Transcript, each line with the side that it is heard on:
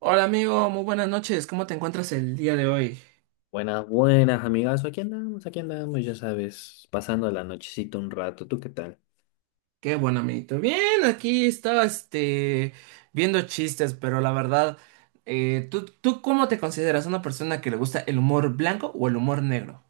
right: Hola amigo, muy buenas noches. ¿Cómo te encuentras el día de hoy?
left: Buenas, buenas, amigas. Aquí andamos, ya sabes, pasando la nochecita un rato. ¿Tú qué tal?
right: Qué bueno, amiguito. Bien, aquí estaba este viendo chistes, pero la verdad, ¿tú cómo te consideras una persona que le gusta el humor blanco o el humor negro?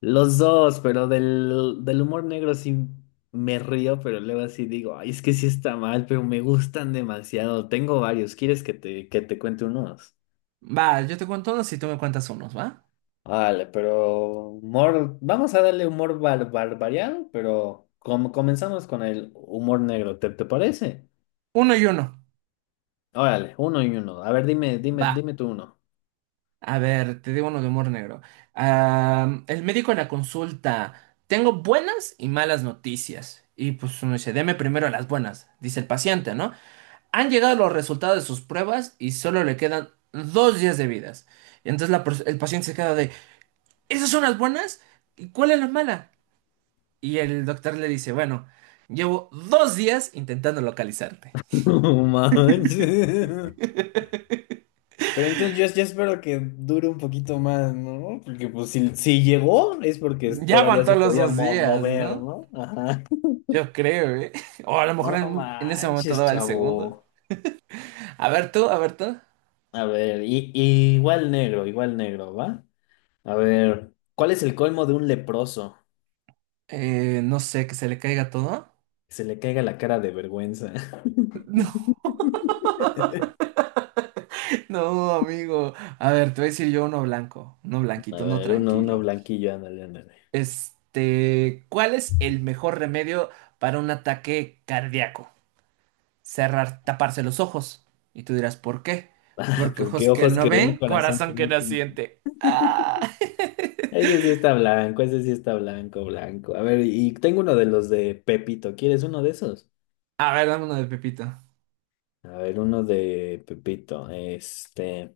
left: Los dos, pero del humor negro sí me río, pero luego así digo, ay, es que sí está mal, pero me gustan demasiado. Tengo varios. ¿Quieres que te cuente unos?
right: Va, yo te cuento unos y tú me cuentas unos, ¿va?
left: Vale, pero humor, vamos a darle humor variado, pero como comenzamos con el humor negro, ¿ te parece?
right: Uno y uno.
left: Órale, uno y uno. A ver,
right: Va.
left: dime tú uno.
right: A ver, te digo uno de humor negro. Ah, el médico en la consulta. Tengo buenas y malas noticias. Y pues uno dice, deme primero las buenas, dice el paciente, ¿no? Han llegado los resultados de sus pruebas y solo le quedan 2 días de vidas. Y entonces el paciente se queda de, ¿esas son las buenas? ¿Y cuál es la mala? Y el doctor le dice, bueno, llevo 2 días intentando localizarte.
left: No manches. Pero entonces yo espero que dure un poquito más, ¿no? Porque pues si llegó es porque
right: Ya
left: todavía
right: aguantó
left: se
right: los
left: podía
right: dos días,
left: mover,
right: ¿no?
left: ¿no? Ajá.
right: Yo creo, ¿eh? O a lo mejor
left: No
right: en ese momento
left: manches,
right: daba el segundo.
left: chavo.
right: A ver tú, a ver tú.
left: A ver, y igual negro, ¿va? A ver, ¿cuál es el colmo de un leproso?
right: No sé, que se le caiga todo.
left: Que se le caiga la cara de vergüenza.
right: No, no, amigo. A ver, te voy a decir yo uno blanco, uno
left: A
right: blanquito, uno
left: ver, uno
right: tranquilo.
left: blanquillo, ándale, ándale.
right: Este, ¿cuál es el mejor remedio para un ataque cardíaco? Cerrar, taparse los ojos. Y tú dirás, ¿por qué? Porque ojos
left: Porque
right: que
left: ojos
right: no
left: que ven,
right: ven,
left: corazón que
right: corazón que
left: no
right: no
left: tiene.
right: siente. Ah.
left: Ese sí está blanco, ese sí está blanco, blanco. A ver, y tengo uno de los de Pepito. ¿Quieres uno de esos?
right: A ver, dame uno de Pepito.
left: A ver, uno de Pepito. Este.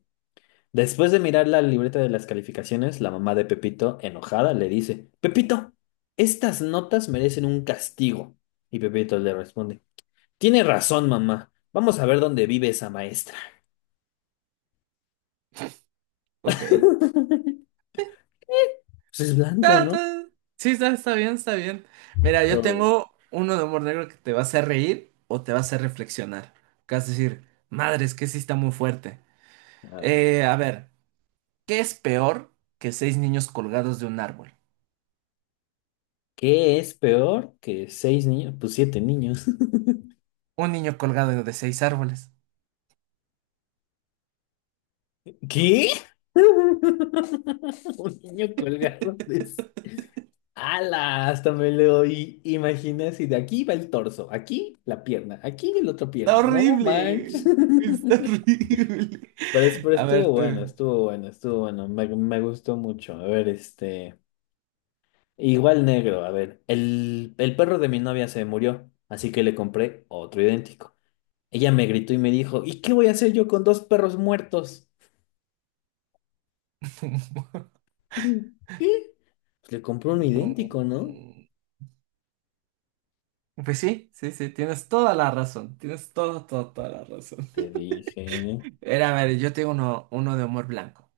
left: Después de mirar la libreta de las calificaciones, la mamá de Pepito, enojada, le dice: Pepito, estas notas merecen un castigo. Y Pepito le responde: Tiene razón, mamá. Vamos a ver dónde vive esa maestra.
right: Ok.
left: Pues es blanco,
right: Ah,
left: ¿no?
right: está- Sí, está, está bien, está bien. Mira, yo
left: Oh,
right: tengo uno de humor negro que te va a hacer reír o te va a hacer reflexionar. Que vas a decir, madre, es que sí está muy fuerte.
left: a ver.
right: A ver, ¿qué es peor que seis niños colgados de un árbol?
left: ¿Qué es peor que seis niños? Pues siete niños.
right: Un niño colgado de seis árboles.
left: ¿Qué? Un niño colgado de... sí. ¡Hala! Hasta me lo oí. Imaginé si de aquí va el torso, aquí la pierna, aquí la otra
right: Está
left: pierna, no manches.
right: horrible. Está horrible.
left: Pero, pero
right: A ver,
left: estuvo
right: tú.
left: bueno, estuvo bueno, estuvo bueno, me gustó mucho. A ver, este, igual negro, a ver, el perro de mi novia se murió, así que le compré otro idéntico. Ella me gritó y me dijo, ¿y qué voy a hacer yo con dos perros muertos? ¿Qué? Pues le compró uno
right: No,
left: idéntico, ¿no?
right: pues sí, sí, sí, tienes toda la razón. Tienes toda, toda, toda la razón.
left: Te dije.
right: Era, a ver, yo tengo uno, uno de humor blanco.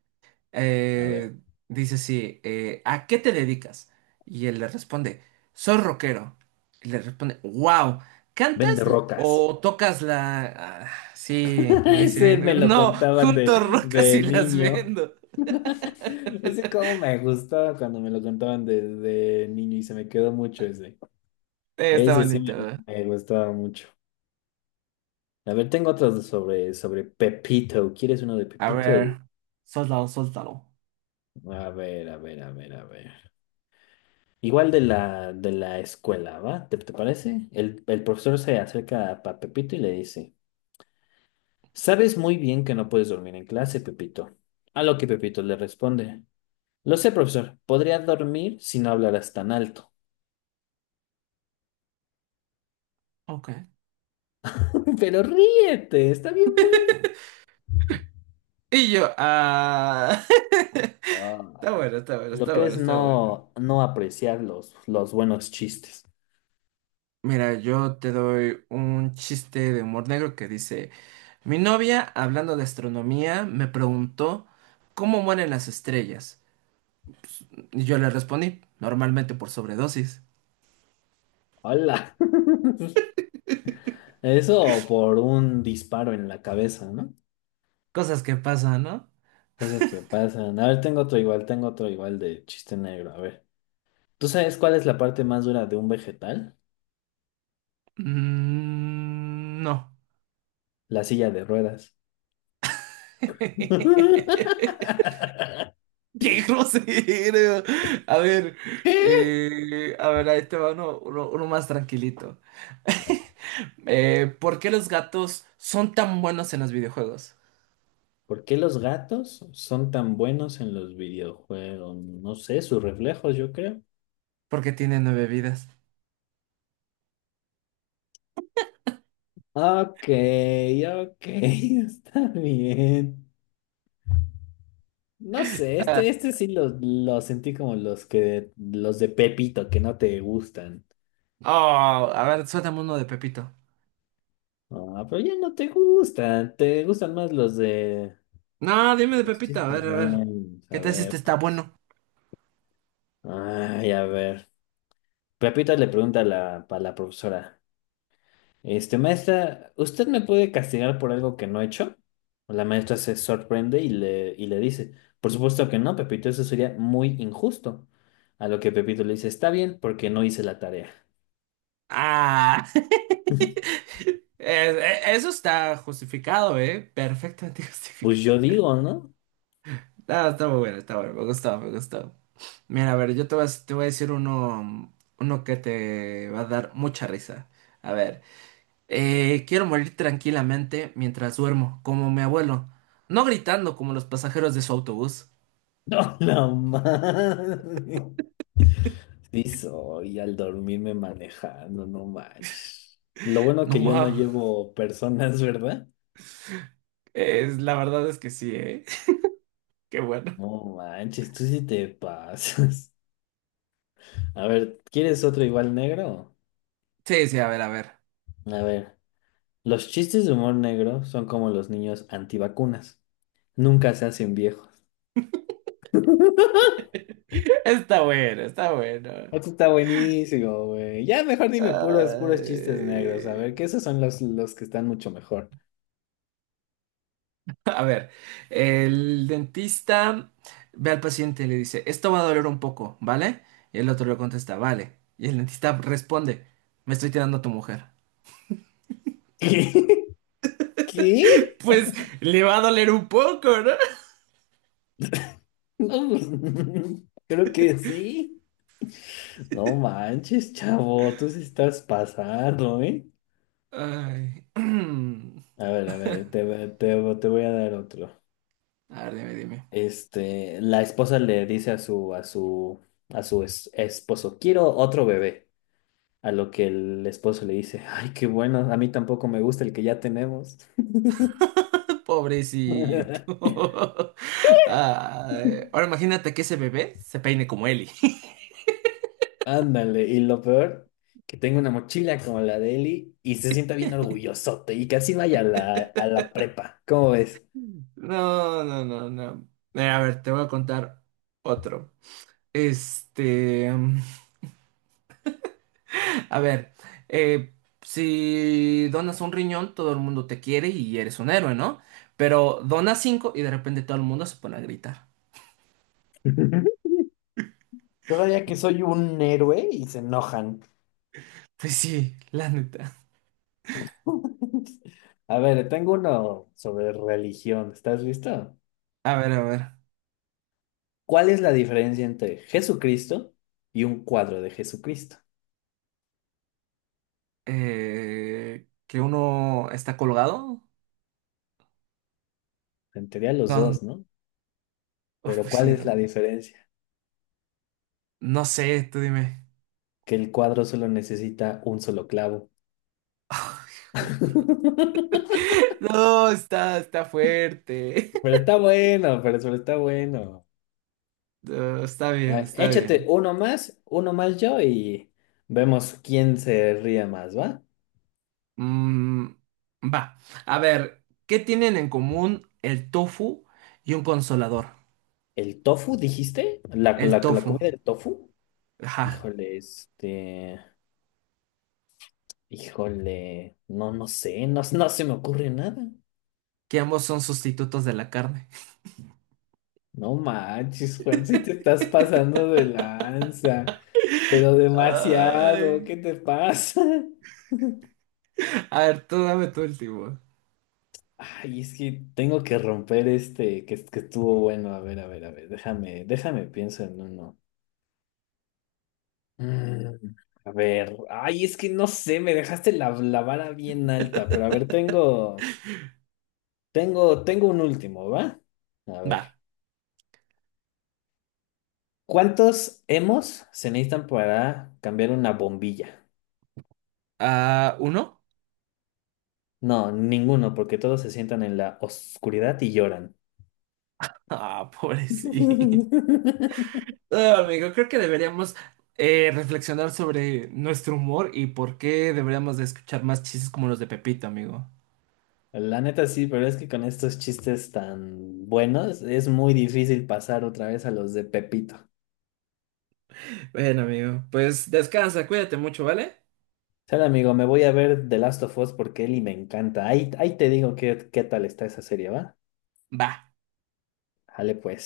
left: A ver.
right: Eh, dice sí, ¿a qué te dedicas? Y él le responde, soy rockero. Y le responde, wow, ¿cantas
left: Vende rocas.
right: o tocas la...? Ah, sí, le
left: Ese me
right: dicen,
left: lo
right: no,
left: contaban
right: junto rocas
left: de
right: y las
left: niño.
right: vendo.
left: Ese como me gustaba cuando me lo contaban de niño y se me quedó mucho ese.
right: Está
left: Ese sí
right: bonito.
left: me gustaba mucho. A ver, tengo otros sobre Pepito. ¿Quieres uno de
right: A ver,
left: Pepito?
right: suéltalo, suéltalo.
left: A ver, a ver, a ver, a ver. Igual de la escuela, ¿va? ¿ te parece? El profesor se acerca a Pepito y le dice. Sabes muy bien que no puedes dormir en clase, Pepito. A lo que Pepito le responde. Lo sé, profesor. Podría dormir si no hablaras tan alto.
right: Ok.
left: Pero ríete, está bien bueno.
right: Y yo, ah...
left: Ah,
right: Está bueno, está bueno,
left: lo
right: está
left: que
right: bueno,
left: es
right: está bueno.
left: no apreciar los buenos chistes.
right: Mira, yo te doy un chiste de humor negro que dice... Mi novia, hablando de astronomía, me preguntó cómo mueren las estrellas. Y yo le respondí, normalmente por sobredosis.
left: Hola. Eso por un disparo en la cabeza, ¿no?
right: Cosas que pasan, ¿no?
left: Cosas que pasan. A ver, tengo otro igual de chiste negro. A ver. ¿Tú sabes cuál es la parte más dura de un vegetal?
right: Mm, no.
left: La silla de ruedas.
right: ¡Qué grosero! A ver,
left: ¿Qué?
right: a ver, ahí te va uno, uno más tranquilito. ¿Por qué los gatos son tan buenos en los videojuegos?
left: ¿Por qué los gatos son tan buenos en los videojuegos? No sé, sus reflejos, yo creo.
right: Porque tienen nueve vidas.
left: Ok, ok, está bien. No sé,
right: Ah,
left: este sí lo sentí como los que, los de Pepito que no te gustan.
right: oh, a ver, suéltame uno de Pepito.
left: Ah, pero ya no te gustan, te gustan más los de
right: No, dime de
left: los
right: Pepita, a ver,
left: chistes
right: a ver.
left: nerds.
right: ¿Qué
left: A
right: tal si este
left: ver,
right: está
left: pues.
right: bueno?
left: Ay, a ver. Pepito le pregunta a a la profesora. Este, maestra, ¿usted me puede castigar por algo que no he hecho? La maestra se sorprende y y le dice, por supuesto que no, Pepito, eso sería muy injusto. A lo que Pepito le dice, está bien, porque no hice la tarea.
right: Ah. Eso está justificado, ¿eh? Perfectamente
left: Pues
right: justificado.
left: yo digo, ¿no?
right: No, está muy bueno, está bueno. Me gustó, me gustó. Mira, a ver, yo te voy a decir uno, uno que te va a dar mucha risa. A ver, quiero morir tranquilamente mientras duermo, como mi abuelo. No gritando como los pasajeros de su autobús.
left: No, no manches. Sí soy, al dormirme manejando, no manches. Lo bueno
right: No
left: que yo no
right: más.
left: llevo personas, ¿verdad?
right: La verdad es que sí, ¿eh? Qué bueno.
left: No manches, tú sí te pasas. A ver, ¿quieres otro igual negro?
right: Sí, sí, a ver, a ver.
left: A ver. Los chistes de humor negro son como los niños antivacunas. Nunca se hacen viejos.
right: Está bueno, está bueno.
left: Esto está buenísimo, güey. Ya mejor dime puros, puros chistes negros. A ver, que
right: Ay.
left: esos son los que están mucho mejor.
right: A ver, el dentista ve al paciente y le dice, esto va a doler un poco, ¿vale? Y el otro le contesta, vale. Y el dentista responde, me estoy tirando a tu mujer.
left: ¿Qué?
right: Pues le va a doler un poco, ¿no?
left: No, pues, creo que sí. No manches, chavo. Tú sí estás pasando, ¿eh?
right: Ay.
left: A ver, te voy a dar otro.
right: A ver, dime, dime.
left: Este, la esposa le dice a su esposo, quiero otro bebé. A lo que el esposo le dice, ay, qué bueno, a mí tampoco me gusta el que ya tenemos.
right: Pobrecito. Ay. Ahora imagínate que ese bebé se peine como Eli.
left: Ándale, y lo peor, que tengo una mochila como la de Eli y se sienta bien orgullosote y casi vaya a a la prepa. ¿Cómo ves?
right: No, no, no, no. A ver, te voy a contar otro. Este, a ver, eh, si donas un riñón, todo el mundo te quiere y eres un héroe, ¿no? Pero donas cinco y de repente todo el mundo se pone a gritar.
left: Todavía que soy un héroe y se enojan.
right: Pues sí, la neta.
left: A ver, tengo uno sobre religión. ¿Estás listo?
right: A ver, a ver.
left: ¿Cuál es la diferencia entre Jesucristo y un cuadro de Jesucristo?
right: Eh, que uno está colgado.
left: En teoría los
right: No,
left: dos, ¿no?
right: oh,
left: Pero
right: pues
left: ¿cuál
right: sí,
left: es la
right: no.
left: diferencia?
right: No sé, tú dime.
left: Que el cuadro solo necesita un solo clavo.
right: No, está, está fuerte.
left: Pero está bueno, pero está bueno.
right: No, está
left: A
right: bien,
left: ver,
right: está
left: échate
right: bien.
left: uno más yo y vemos quién se ríe más, ¿va?
right: Mm, va. A ver, ¿qué tienen en común el tofu y un consolador?
left: ¿El tofu, dijiste?
right: El
left: La
right: tofu.
left: comida del tofu?
right: Ajá.
left: Híjole, este... Híjole, no, no sé, no, no se me ocurre nada.
right: Que ambos son sustitutos de la carne.
left: No manches, Juan, si te estás pasando de lanza, pero demasiado,
right: Ay.
left: ¿qué te pasa?
right: A ver, tú dame tu último.
left: Ay, es que tengo que romper este que estuvo bueno. A ver, a ver, a ver, déjame, pienso en uno. Mm, a ver, ay, es que no sé, me dejaste la vara bien alta, pero a ver, tengo un último, ¿va? A
right: Va.
left: ver, ¿cuántos hemos se necesitan para cambiar una bombilla?
right: Ah, ¿uno?
left: No, ninguno, porque todos se sientan en la oscuridad y lloran.
right: Ah, pobrecito. Ah, amigo, creo que deberíamos reflexionar sobre nuestro humor y por qué deberíamos de escuchar más chistes como los de Pepito, amigo.
left: La neta sí, pero es que con estos chistes tan buenos es muy difícil pasar otra vez a los de Pepito.
right: Bueno, amigo, pues descansa, cuídate mucho, ¿vale?
left: Sale amigo, me voy a ver The Last of Us porque Eli me encanta. Ahí, ahí te digo qué, qué tal está esa serie, ¿va?
right: Va.
left: Dale pues.